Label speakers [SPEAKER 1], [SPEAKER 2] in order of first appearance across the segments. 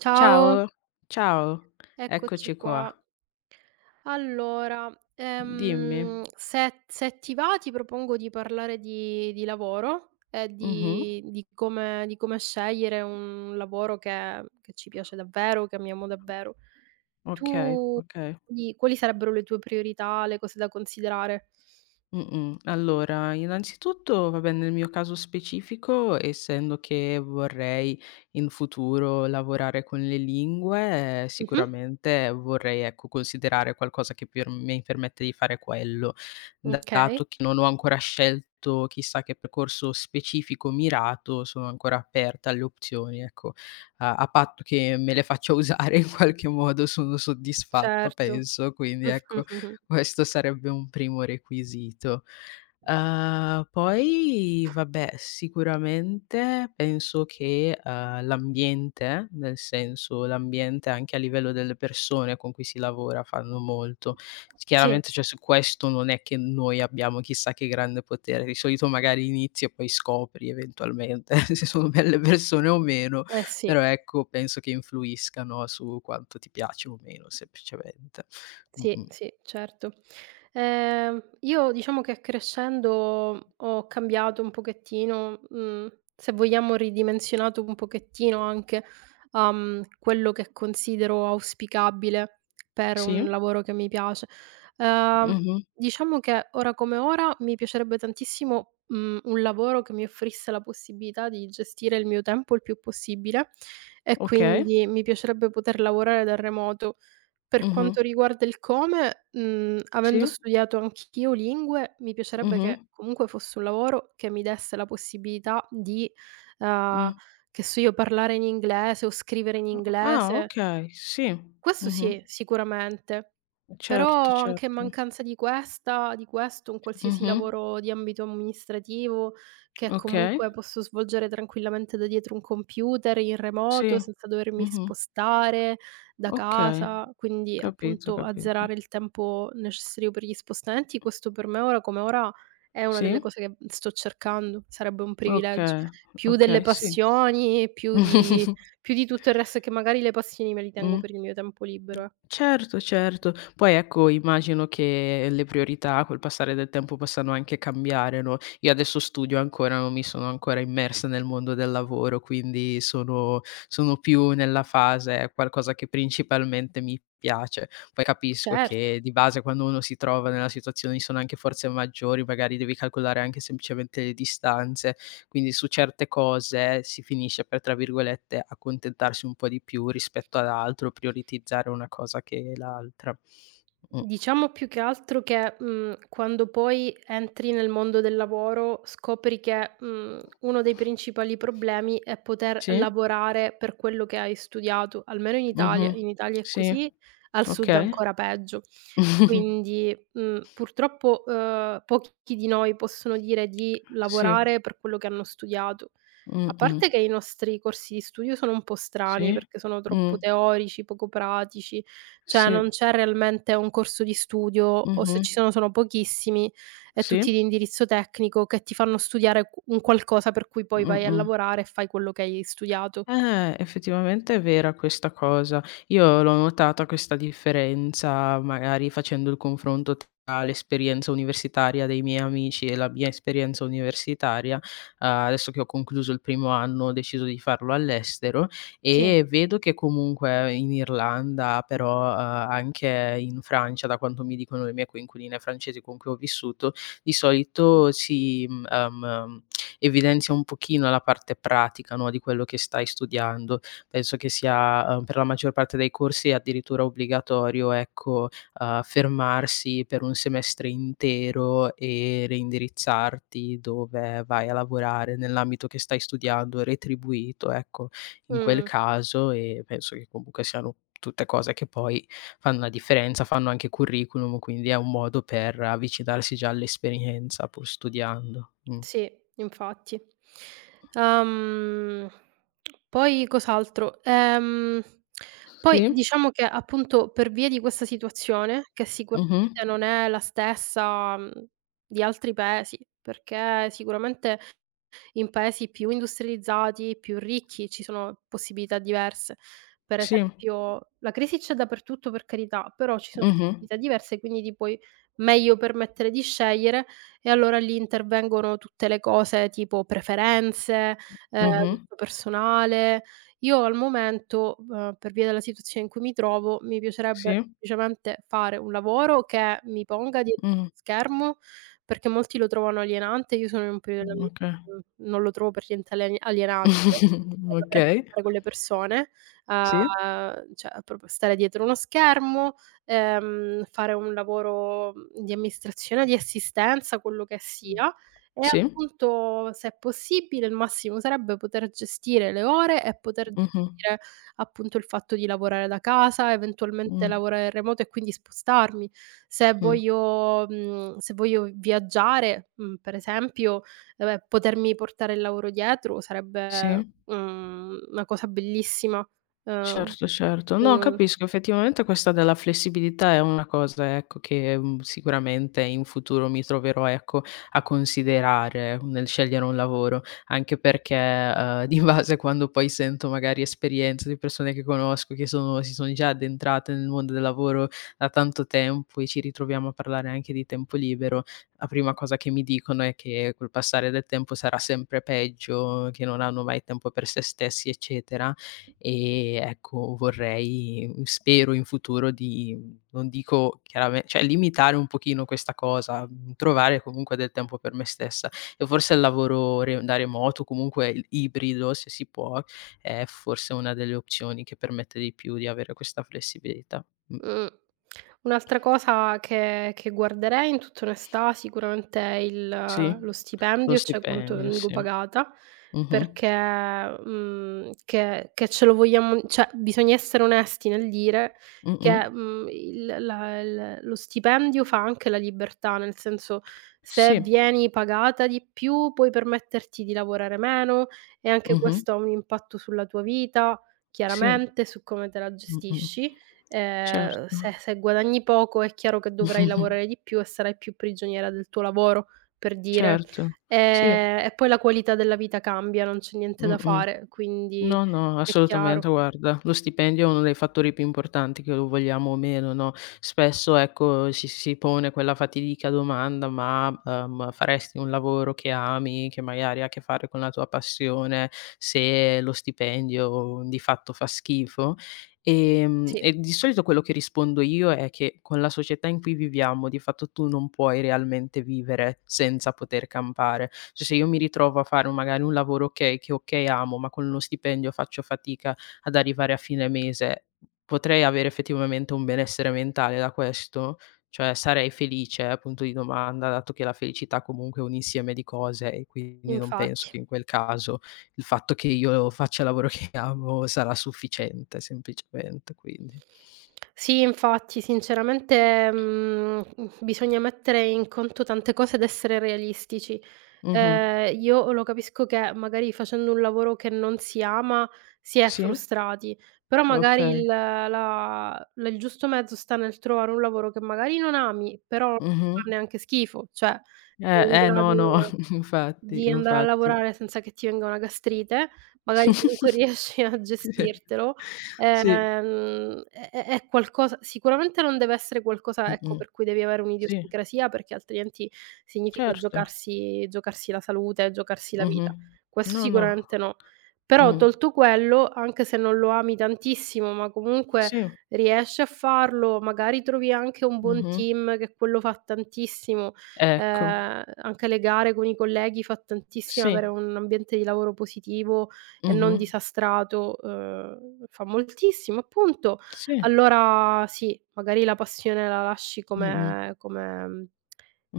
[SPEAKER 1] Ciao,
[SPEAKER 2] Ciao, ciao,
[SPEAKER 1] eccoci
[SPEAKER 2] eccoci
[SPEAKER 1] qua.
[SPEAKER 2] qua.
[SPEAKER 1] Allora,
[SPEAKER 2] Dimmi.
[SPEAKER 1] se ti va ti propongo di parlare di lavoro e
[SPEAKER 2] Mh-mh.
[SPEAKER 1] di come di come scegliere un lavoro che ci piace davvero, che amiamo davvero.
[SPEAKER 2] Okay,
[SPEAKER 1] Tu
[SPEAKER 2] okay.
[SPEAKER 1] di quali sarebbero le tue priorità, le cose da considerare?
[SPEAKER 2] Mh-mh. Allora, innanzitutto, vabbè, nel mio caso specifico, essendo che vorrei in futuro lavorare con le lingue,
[SPEAKER 1] Mh-mh.
[SPEAKER 2] sicuramente vorrei, ecco, considerare qualcosa che per mi permette di fare quello,
[SPEAKER 1] Okay,
[SPEAKER 2] dato che non ho ancora scelto chissà che percorso specifico mirato, sono ancora aperta alle opzioni, ecco. A patto che me le faccia usare in qualche modo sono soddisfatta
[SPEAKER 1] certo.
[SPEAKER 2] penso, quindi
[SPEAKER 1] Mh-mh,
[SPEAKER 2] ecco
[SPEAKER 1] mh-mh.
[SPEAKER 2] Questo sarebbe un primo requisito. Poi vabbè, sicuramente penso che, l'ambiente, nel senso l'ambiente anche a livello delle persone con cui si lavora fanno molto.
[SPEAKER 1] Sì,
[SPEAKER 2] Chiaramente, cioè, su questo non è che noi abbiamo chissà che grande potere. Di solito magari inizi e poi scopri eventualmente se sono belle persone o meno,
[SPEAKER 1] eh sì.
[SPEAKER 2] però ecco penso che influiscano su quanto ti piace o meno semplicemente.
[SPEAKER 1] Sì,
[SPEAKER 2] Mh-mh.
[SPEAKER 1] sì, certo. Io diciamo che crescendo ho cambiato un pochettino, se vogliamo ridimensionato un pochettino anche, quello che considero auspicabile per un
[SPEAKER 2] Sì,
[SPEAKER 1] lavoro che mi piace. Ehm,
[SPEAKER 2] mh-mh,
[SPEAKER 1] diciamo che ora come ora mi piacerebbe tantissimo, un lavoro che mi offrisse la possibilità di gestire il mio tempo il più possibile e
[SPEAKER 2] okay,
[SPEAKER 1] quindi mi piacerebbe poter lavorare da remoto. Per
[SPEAKER 2] mh-mh,
[SPEAKER 1] quanto riguarda il come, avendo
[SPEAKER 2] sì,
[SPEAKER 1] studiato anch'io lingue, mi piacerebbe
[SPEAKER 2] mh-mh,
[SPEAKER 1] che comunque fosse un lavoro che mi desse la possibilità di,
[SPEAKER 2] mh.
[SPEAKER 1] uhm, che so io, parlare in inglese o scrivere in
[SPEAKER 2] Ah,
[SPEAKER 1] inglese.
[SPEAKER 2] okay, sì,
[SPEAKER 1] Questo
[SPEAKER 2] mh-mh.
[SPEAKER 1] sì, sicuramente.
[SPEAKER 2] Certo,
[SPEAKER 1] Però anche in
[SPEAKER 2] certo.
[SPEAKER 1] mancanza di questa di questo, un qualsiasi
[SPEAKER 2] Mh-mh,
[SPEAKER 1] lavoro di ambito amministrativo, che
[SPEAKER 2] okay,
[SPEAKER 1] comunque posso svolgere tranquillamente da dietro un computer, in
[SPEAKER 2] sì,
[SPEAKER 1] remoto, senza dovermi
[SPEAKER 2] mh-mh,
[SPEAKER 1] spostare da
[SPEAKER 2] okay.
[SPEAKER 1] casa, quindi
[SPEAKER 2] Capito,
[SPEAKER 1] appunto
[SPEAKER 2] capito.
[SPEAKER 1] azzerare il tempo necessario per gli spostamenti, questo per me ora come ora è una delle
[SPEAKER 2] Sì,
[SPEAKER 1] cose che sto cercando, sarebbe un privilegio.
[SPEAKER 2] okay,
[SPEAKER 1] Più delle
[SPEAKER 2] okay, sì.
[SPEAKER 1] passioni, più di più di tutto il resto che magari le passioni me li tengo
[SPEAKER 2] Mh.
[SPEAKER 1] per il mio tempo libero, eh.
[SPEAKER 2] Certo, certo. Poi ecco, immagino che le priorità col passare del tempo possano anche cambiare, no, io adesso studio ancora, non mi sono ancora immersa nel mondo del lavoro, quindi sono più nella fase è qualcosa che principalmente mi piace. Poi capisco
[SPEAKER 1] Certo.
[SPEAKER 2] che di base quando uno si trova nella situazione ci sono anche forze maggiori, magari devi calcolare anche semplicemente le distanze. Quindi su certe cose si finisce per, tra virgolette, "accontentarsi" un po' di più rispetto ad altro, prioritizzare una cosa che l'altra. Mh.
[SPEAKER 1] Diciamo più che altro che, quando poi entri nel mondo del lavoro scopri che, uno dei principali problemi è poter
[SPEAKER 2] Sì.
[SPEAKER 1] lavorare per quello che hai studiato, almeno in Italia.
[SPEAKER 2] Mh-mh.
[SPEAKER 1] In Italia è
[SPEAKER 2] Sì.
[SPEAKER 1] così, al sud
[SPEAKER 2] Okay.
[SPEAKER 1] ancora peggio. Quindi, purtroppo, pochi di noi possono dire di
[SPEAKER 2] Sì.
[SPEAKER 1] lavorare per quello che hanno studiato. A
[SPEAKER 2] Mh-mh.
[SPEAKER 1] parte che i nostri corsi di studio sono un po' strani,
[SPEAKER 2] Sì.
[SPEAKER 1] perché sono
[SPEAKER 2] Mh.
[SPEAKER 1] troppo teorici, poco pratici. Cioè
[SPEAKER 2] Sì.
[SPEAKER 1] non c'è realmente un corso di studio o se
[SPEAKER 2] Mh-mh.
[SPEAKER 1] ci sono sono pochissimi e tutti
[SPEAKER 2] Sì.
[SPEAKER 1] di indirizzo tecnico che ti fanno studiare q un qualcosa per cui poi vai a
[SPEAKER 2] Mh-mh.
[SPEAKER 1] lavorare e fai quello che hai studiato.
[SPEAKER 2] Effettivamente è vera questa cosa. Io l'ho notata questa differenza, magari facendo il confronto tra l'esperienza universitaria dei miei amici e la mia esperienza universitaria. Adesso che ho concluso il primo anno, ho deciso di farlo all'estero
[SPEAKER 1] Sì.
[SPEAKER 2] e vedo che comunque in Irlanda, però, anche in Francia, da quanto mi dicono le mie coinquiline francesi con cui ho vissuto, di solito si, evidenzia un pochino la parte pratica, no, di quello che stai studiando. Penso che sia, per la maggior parte dei corsi addirittura obbligatorio, ecco, fermarsi per un semestre intero e reindirizzarti dove vai a lavorare nell'ambito che stai studiando, retribuito, ecco, in quel
[SPEAKER 1] Mh,
[SPEAKER 2] caso e penso che comunque siano tutte cose che poi fanno la differenza, fanno anche curriculum, quindi è un modo per avvicinarsi già all'esperienza pur studiando. Mh.
[SPEAKER 1] sì, infatti. Uhm, poi cos'altro? Poi
[SPEAKER 2] Sì,
[SPEAKER 1] diciamo che appunto per via di questa situazione, che sicuramente
[SPEAKER 2] mh-mh,
[SPEAKER 1] non è la stessa, di altri paesi, perché sicuramente in paesi più industrializzati, più ricchi ci sono possibilità diverse. Per
[SPEAKER 2] sì,
[SPEAKER 1] esempio la crisi c'è dappertutto per carità, però ci sono
[SPEAKER 2] mh-mh,
[SPEAKER 1] possibilità diverse, quindi ti puoi meglio permettere di scegliere e allora lì intervengono tutte le cose tipo preferenze,
[SPEAKER 2] mh-mh,
[SPEAKER 1] gusto personale. Io al momento, per via della situazione in cui mi trovo, mi piacerebbe
[SPEAKER 2] sì,
[SPEAKER 1] semplicemente fare un lavoro che mi ponga dietro
[SPEAKER 2] mh,
[SPEAKER 1] uno schermo perché molti lo trovano alienante, io sono in un periodo della mia vita
[SPEAKER 2] okay.
[SPEAKER 1] in cui non lo trovo per niente alienante,
[SPEAKER 2] Okay,
[SPEAKER 1] fare con le persone,
[SPEAKER 2] sì,
[SPEAKER 1] cioè proprio stare dietro uno schermo, fare un lavoro di amministrazione, di assistenza, quello che
[SPEAKER 2] mh,
[SPEAKER 1] sia, e
[SPEAKER 2] sì,
[SPEAKER 1] appunto se è possibile il massimo sarebbe poter gestire le ore e poter
[SPEAKER 2] mh-mh,
[SPEAKER 1] gestire appunto il fatto di lavorare da casa, eventualmente
[SPEAKER 2] mh,
[SPEAKER 1] lavorare in remoto e quindi spostarmi.
[SPEAKER 2] mh,
[SPEAKER 1] Se voglio viaggiare, per esempio, vabbè, potermi portare il lavoro dietro sarebbe,
[SPEAKER 2] sì.
[SPEAKER 1] una cosa bellissima. Uhm,
[SPEAKER 2] Certo, certo. No,
[SPEAKER 1] un
[SPEAKER 2] capisco, effettivamente questa della flessibilità è una cosa, ecco, che, sicuramente in futuro mi troverò, ecco, a considerare nel scegliere un lavoro, anche perché, di base quando poi sento magari esperienze di persone che conosco che sono si sono già addentrate nel mondo del lavoro da tanto tempo e ci ritroviamo a parlare anche di tempo libero, la prima cosa che mi dicono è che col passare del tempo sarà sempre peggio, che non hanno mai tempo per se stessi, eccetera. E ecco, vorrei spero in futuro di non dico chiarame cioè limitare un pochino questa cosa, trovare comunque del tempo per me stessa. E forse il lavoro re da remoto, comunque il ibrido, se si può, è forse una delle opzioni che permette di più di avere questa flessibilità. Mh.
[SPEAKER 1] Mh. Un'altra cosa che guarderei in tutta onestà sicuramente è il
[SPEAKER 2] Sì,
[SPEAKER 1] lo
[SPEAKER 2] lo
[SPEAKER 1] stipendio, cioè quanto
[SPEAKER 2] stipendio,
[SPEAKER 1] vengo
[SPEAKER 2] sì.
[SPEAKER 1] pagata,
[SPEAKER 2] Mh-mh.
[SPEAKER 1] perché, che ce lo vogliamo cioè bisogna essere onesti nel dire
[SPEAKER 2] Mh-mh.
[SPEAKER 1] che, il la il lo stipendio fa anche la libertà, nel senso se
[SPEAKER 2] Sì.
[SPEAKER 1] vieni pagata di più puoi permetterti di lavorare meno e anche
[SPEAKER 2] Mh-mh.
[SPEAKER 1] questo ha un impatto sulla tua vita,
[SPEAKER 2] Sì.
[SPEAKER 1] chiaramente, su come te la
[SPEAKER 2] Mh-mh.
[SPEAKER 1] gestisci.
[SPEAKER 2] Certo.
[SPEAKER 1] Se guadagni poco è chiaro che dovrai lavorare di più e sarai più prigioniera del tuo lavoro, per dire.
[SPEAKER 2] Certo. Sì.
[SPEAKER 1] E poi la qualità della vita cambia, non c'è niente da
[SPEAKER 2] Mh-mh.
[SPEAKER 1] fare, quindi
[SPEAKER 2] No, no,
[SPEAKER 1] è
[SPEAKER 2] assolutamente
[SPEAKER 1] chiaro.
[SPEAKER 2] guarda, lo stipendio è uno dei fattori più importanti che lo vogliamo o meno, no, spesso ecco si pone quella fatidica domanda: "Ma, faresti un lavoro che ami, che magari ha a che fare con la tua passione, se lo stipendio di fatto fa schifo?" Ehm,
[SPEAKER 1] Sì,
[SPEAKER 2] e di solito quello che rispondo io è che con la società in cui viviamo, di fatto tu non puoi realmente vivere senza poter campare. Cioè se io mi ritrovo a fare un magari un lavoro okay, che okay amo, ma con uno stipendio faccio fatica ad arrivare a fine mese, potrei avere effettivamente un benessere mentale da questo? Cioè sarei felice? Punto di domanda, dato che la felicità comunque è un insieme di cose e quindi non penso
[SPEAKER 1] infatti.
[SPEAKER 2] che in quel caso il fatto che io faccia il lavoro che amo sarà sufficiente semplicemente, quindi.
[SPEAKER 1] Sì, infatti, sinceramente, bisogna mettere in conto tante cose ed essere realistici.
[SPEAKER 2] Mh-mh.
[SPEAKER 1] Io lo capisco che magari facendo un lavoro che non si ama si è
[SPEAKER 2] Sì,
[SPEAKER 1] frustrati, però magari
[SPEAKER 2] okay.
[SPEAKER 1] il la la il giusto mezzo sta nel trovare un lavoro che magari non ami, però non
[SPEAKER 2] Mh-mh.
[SPEAKER 1] fa neanche schifo, cioè
[SPEAKER 2] Eh,
[SPEAKER 1] sei in
[SPEAKER 2] eh, no, no,
[SPEAKER 1] grado
[SPEAKER 2] infatti,
[SPEAKER 1] di andare a
[SPEAKER 2] infatti.
[SPEAKER 1] lavorare senza che ti venga una gastrite,
[SPEAKER 2] Sì.
[SPEAKER 1] magari comunque riesci a gestirtelo,
[SPEAKER 2] Sì.
[SPEAKER 1] è qualcosa sicuramente non deve essere qualcosa, ecco,
[SPEAKER 2] Mh-mh.
[SPEAKER 1] per cui devi avere
[SPEAKER 2] Sì,
[SPEAKER 1] un'idiosincrasia, perché altrimenti significa
[SPEAKER 2] certo.
[SPEAKER 1] giocarsi la salute, giocarsi la
[SPEAKER 2] Mh-mh.
[SPEAKER 1] vita. Questo
[SPEAKER 2] No, no.
[SPEAKER 1] sicuramente no. Però
[SPEAKER 2] Mh.
[SPEAKER 1] tolto quello, anche se non lo ami tantissimo, ma comunque
[SPEAKER 2] Sì.
[SPEAKER 1] riesci a farlo, magari trovi anche un buon
[SPEAKER 2] Mh-mh.
[SPEAKER 1] team che quello fa tantissimo.
[SPEAKER 2] Ecco,
[SPEAKER 1] Anche le gare con i colleghi fa tantissimo
[SPEAKER 2] sì.
[SPEAKER 1] avere un ambiente di lavoro positivo e non
[SPEAKER 2] Mh-mh.
[SPEAKER 1] disastrato, fa moltissimo appunto.
[SPEAKER 2] Sì.
[SPEAKER 1] Allora sì, magari la passione la lasci
[SPEAKER 2] Mh-mh.
[SPEAKER 1] come mhmm,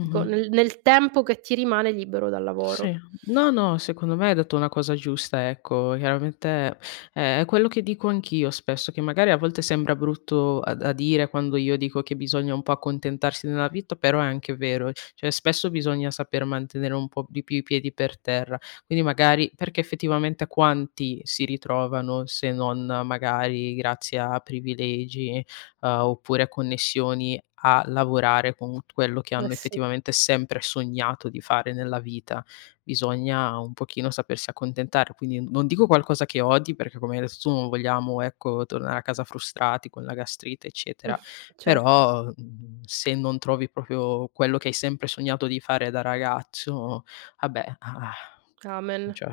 [SPEAKER 1] dico nel tempo che ti rimane libero dal
[SPEAKER 2] Sì.
[SPEAKER 1] lavoro.
[SPEAKER 2] No, no, secondo me hai detto una cosa giusta, ecco. Chiaramente è quello che dico anch'io spesso, che magari a volte sembra brutto a da dire quando io dico che bisogna un po' accontentarsi nella vita, però è anche vero. Cioè spesso bisogna saper mantenere un po' di più i piedi per terra. Quindi magari perché effettivamente quanti si ritrovano se non magari grazie a privilegi, oppure a connessioni a lavorare con quello che
[SPEAKER 1] Eh
[SPEAKER 2] hanno
[SPEAKER 1] sì,
[SPEAKER 2] effettivamente sempre sognato di fare nella vita bisogna un pochino sapersi accontentare. Quindi non dico qualcosa che odi, perché come hai detto tu non vogliamo, ecco, tornare a casa frustrati con la gastrite, eccetera,
[SPEAKER 1] certo.
[SPEAKER 2] però, se non trovi proprio quello che hai sempre sognato di fare da ragazzo, vabbè,
[SPEAKER 1] Amen.
[SPEAKER 2] cioè,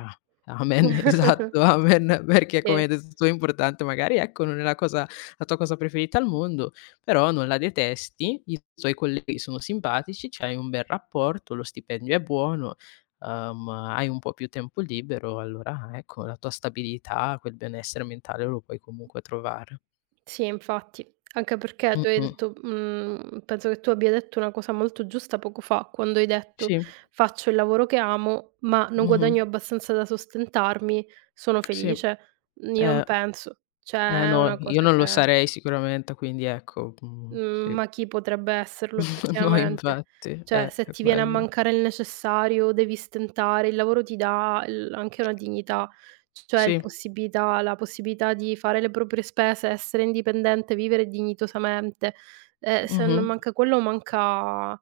[SPEAKER 2] amen, esatto, amen, perché come
[SPEAKER 1] Sì.
[SPEAKER 2] hai detto tu è importante, magari ecco, non è la tua cosa preferita al mondo, però non la detesti, i tuoi colleghi sono simpatici, c'hai un bel rapporto, lo stipendio è buono, hai un po' più tempo libero, allora ecco, la tua stabilità, quel benessere mentale lo puoi comunque trovare.
[SPEAKER 1] Sì, infatti, anche perché tu hai
[SPEAKER 2] Mh-mh.
[SPEAKER 1] detto penso che tu abbia detto una cosa molto giusta poco fa, quando hai detto:
[SPEAKER 2] Sì,
[SPEAKER 1] "Faccio il lavoro che amo, ma non
[SPEAKER 2] mh-mh.
[SPEAKER 1] guadagno abbastanza da sostentarmi, sono
[SPEAKER 2] Sì.
[SPEAKER 1] felice." Mhmm, io non
[SPEAKER 2] Eh,
[SPEAKER 1] penso.
[SPEAKER 2] eh
[SPEAKER 1] Cioè è
[SPEAKER 2] no,
[SPEAKER 1] una
[SPEAKER 2] io
[SPEAKER 1] cosa
[SPEAKER 2] non lo
[SPEAKER 1] che
[SPEAKER 2] sarei sicuramente, quindi ecco,
[SPEAKER 1] mhmm,
[SPEAKER 2] sì.
[SPEAKER 1] ma chi potrebbe esserlo
[SPEAKER 2] No,
[SPEAKER 1] effettivamente?
[SPEAKER 2] infatti,
[SPEAKER 1] Cioè, se
[SPEAKER 2] è
[SPEAKER 1] ti viene a
[SPEAKER 2] quello.
[SPEAKER 1] mancare il necessario, devi stentare, il lavoro ti dà l anche una dignità, cioè il
[SPEAKER 2] Sì,
[SPEAKER 1] possibilità la possibilità di fare le proprie spese, essere indipendente, vivere dignitosamente. Se
[SPEAKER 2] mh-mh,
[SPEAKER 1] non manca quello, manca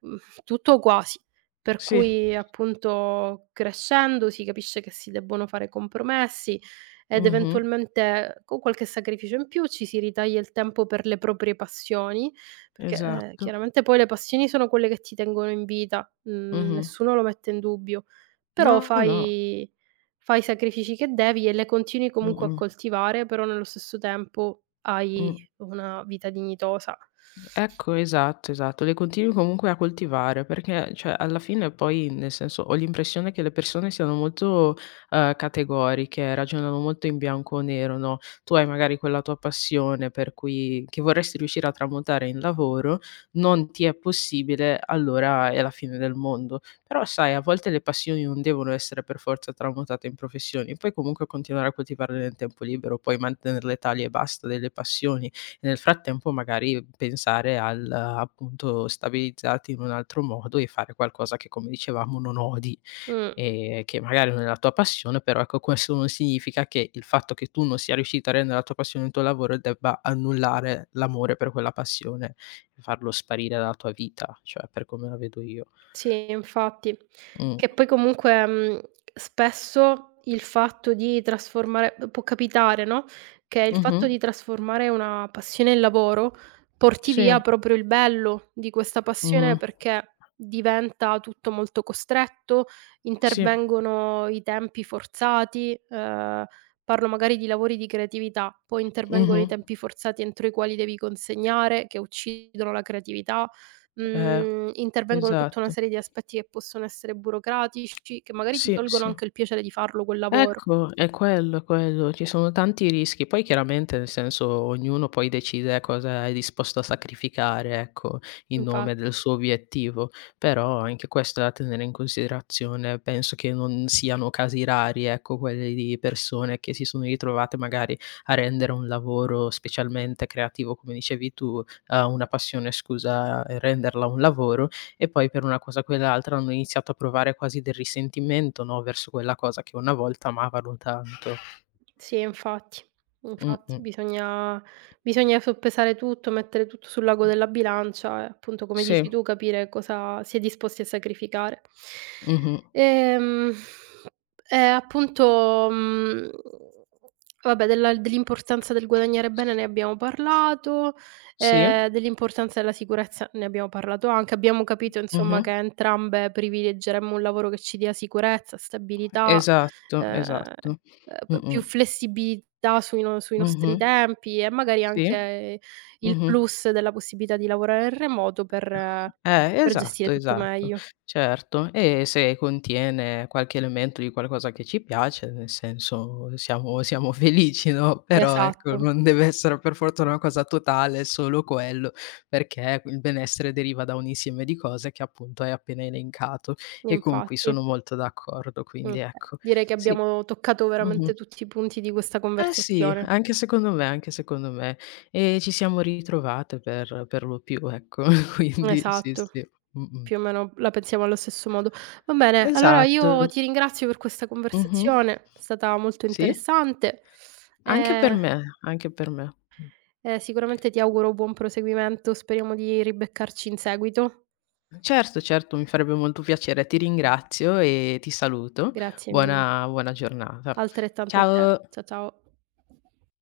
[SPEAKER 1] mh, tutto o quasi. Per
[SPEAKER 2] sì,
[SPEAKER 1] cui appunto crescendo si capisce che si debbono fare compromessi ed
[SPEAKER 2] mh-mh,
[SPEAKER 1] eventualmente con qualche sacrificio in più ci si ritaglia il tempo per le proprie passioni, perché,
[SPEAKER 2] esatto,
[SPEAKER 1] chiaramente poi le passioni sono quelle che ti tengono in vita,
[SPEAKER 2] mh-mh.
[SPEAKER 1] nessuno lo mette in dubbio, però
[SPEAKER 2] No, no,
[SPEAKER 1] fai i sacrifici che devi e le continui comunque a
[SPEAKER 2] mh-mh,
[SPEAKER 1] coltivare, però nello stesso tempo
[SPEAKER 2] mh.
[SPEAKER 1] hai una vita dignitosa.
[SPEAKER 2] Ecco, esatto, esatto. Le continui comunque a coltivare perché, cioè, alla fine poi, nel senso, ho l'impressione che le persone siano molto, categoriche, ragionano molto in bianco o nero, no, tu hai magari quella tua passione per cui che vorresti riuscire a tramutare in lavoro, non ti è possibile, allora è la fine del mondo. Però sai, a volte le passioni non devono essere per forza tramutate in professioni, puoi comunque continuare a coltivarle nel tempo libero, puoi mantenerle tali e basta delle passioni. Nel frattempo magari pensare al appunto, stabilizzarti in un altro modo e fare qualcosa che come dicevamo non odi,
[SPEAKER 1] Mh.
[SPEAKER 2] che magari non è la tua passione, però ecco questo non significa che il fatto che tu non sia riuscito a rendere la tua passione il tuo lavoro debba annullare l'amore per quella passione e farlo sparire dalla tua vita, cioè per come la vedo io.
[SPEAKER 1] Sì, infatti.
[SPEAKER 2] Mh.
[SPEAKER 1] Che poi comunque, spesso il fatto di trasformare può capitare, no, che il
[SPEAKER 2] Mh-mh.
[SPEAKER 1] fatto di trasformare una passione in lavoro porti
[SPEAKER 2] Sì.
[SPEAKER 1] via proprio il bello di questa
[SPEAKER 2] Mh-mh.
[SPEAKER 1] passione, perché diventa tutto molto costretto,
[SPEAKER 2] Sì.
[SPEAKER 1] intervengono i tempi forzati, parlo magari di lavori di creatività, poi intervengono
[SPEAKER 2] Mh-mh.
[SPEAKER 1] i tempi forzati entro i quali devi consegnare, che uccidono la creatività.
[SPEAKER 2] Eh,
[SPEAKER 1] Mhmm, intervengono tutta una
[SPEAKER 2] esatto.
[SPEAKER 1] serie di aspetti che possono essere burocratici, che magari ti
[SPEAKER 2] Sì,
[SPEAKER 1] tolgono
[SPEAKER 2] sì.
[SPEAKER 1] anche il piacere di farlo quel lavoro.
[SPEAKER 2] Ecco, è quello, è quello. Ci sono tanti rischi. Poi chiaramente, nel senso, ognuno poi decide cosa è disposto a sacrificare, ecco, in nome del
[SPEAKER 1] Infatti.
[SPEAKER 2] suo obiettivo. Però anche questo è da tenere in considerazione. Penso che non siano casi rari, ecco, quelli di persone che si sono ritrovate magari a rendere un lavoro specialmente creativo, come dicevi tu, una passione, scusa, e renderla un lavoro e poi per una cosa o quell'altra hanno iniziato a provare quasi del risentimento, no, verso quella cosa che una volta amavano tanto.
[SPEAKER 1] Sì, infatti. Infatti
[SPEAKER 2] Mh-mh.
[SPEAKER 1] bisogna soppesare tutto, mettere tutto sul lago della bilancia e appunto, come
[SPEAKER 2] Sì.
[SPEAKER 1] dici tu, capire cosa si è disposti a sacrificare.
[SPEAKER 2] Mh-mh.
[SPEAKER 1] Ehm, e appunto, vabbè della dell'importanza del guadagnare bene
[SPEAKER 2] S
[SPEAKER 1] ne abbiamo parlato,
[SPEAKER 2] Sì.
[SPEAKER 1] dell'importanza della sicurezza ne abbiamo parlato anche. Abbiamo capito insomma
[SPEAKER 2] Mh-mh.
[SPEAKER 1] che entrambe privilegeremmo un lavoro che ci dia sicurezza, stabilità,
[SPEAKER 2] Esatto,
[SPEAKER 1] ehm
[SPEAKER 2] esatto.
[SPEAKER 1] P più
[SPEAKER 2] Mh-mh.
[SPEAKER 1] flessibilità sui no sui
[SPEAKER 2] Mh-mh.
[SPEAKER 1] nostri tempi e magari
[SPEAKER 2] Sì.
[SPEAKER 1] anche il
[SPEAKER 2] Mh-mh.
[SPEAKER 1] plus della possibilità di lavorare in remoto per
[SPEAKER 2] Esatto,
[SPEAKER 1] gestire tutto
[SPEAKER 2] esatto,
[SPEAKER 1] meglio.
[SPEAKER 2] certo. E se contiene qualche elemento di qualcosa che ci piace, nel senso siamo felici, no, però ecco,
[SPEAKER 1] Esatto,
[SPEAKER 2] non deve essere per forza una cosa totale, solo quello, perché il benessere deriva da un insieme di cose che appunto hai appena elencato e con cui
[SPEAKER 1] infatti.
[SPEAKER 2] sono molto d'accordo, quindi
[SPEAKER 1] Okay.
[SPEAKER 2] ecco.
[SPEAKER 1] Direi che
[SPEAKER 2] Sì,
[SPEAKER 1] abbiamo toccato
[SPEAKER 2] mh-mh.
[SPEAKER 1] veramente tutti i punti di questa
[SPEAKER 2] Eh sì,
[SPEAKER 1] conversazione.
[SPEAKER 2] anche secondo me, anche secondo me. E ci siamo ritrovate per lo più, ecco, quindi sì,
[SPEAKER 1] Esatto,
[SPEAKER 2] sì. Mh-mh.
[SPEAKER 1] più o meno la pensiamo allo stesso modo. Va bene, allora
[SPEAKER 2] Esatto.
[SPEAKER 1] io ti ringrazio per questa
[SPEAKER 2] Mh-mh.
[SPEAKER 1] conversazione, è stata molto
[SPEAKER 2] Sì,
[SPEAKER 1] interessante.
[SPEAKER 2] anche per
[SPEAKER 1] Ehm,
[SPEAKER 2] me, anche per me. Mh.
[SPEAKER 1] eh, sicuramente ti auguro buon proseguimento, speriamo di ribeccarci in seguito.
[SPEAKER 2] Certo, certo, mi farebbe molto piacere. Ti ringrazio e ti saluto.
[SPEAKER 1] Grazie mille.
[SPEAKER 2] Buona giornata.
[SPEAKER 1] Altrettanto a te.
[SPEAKER 2] Ciao.
[SPEAKER 1] Ciao.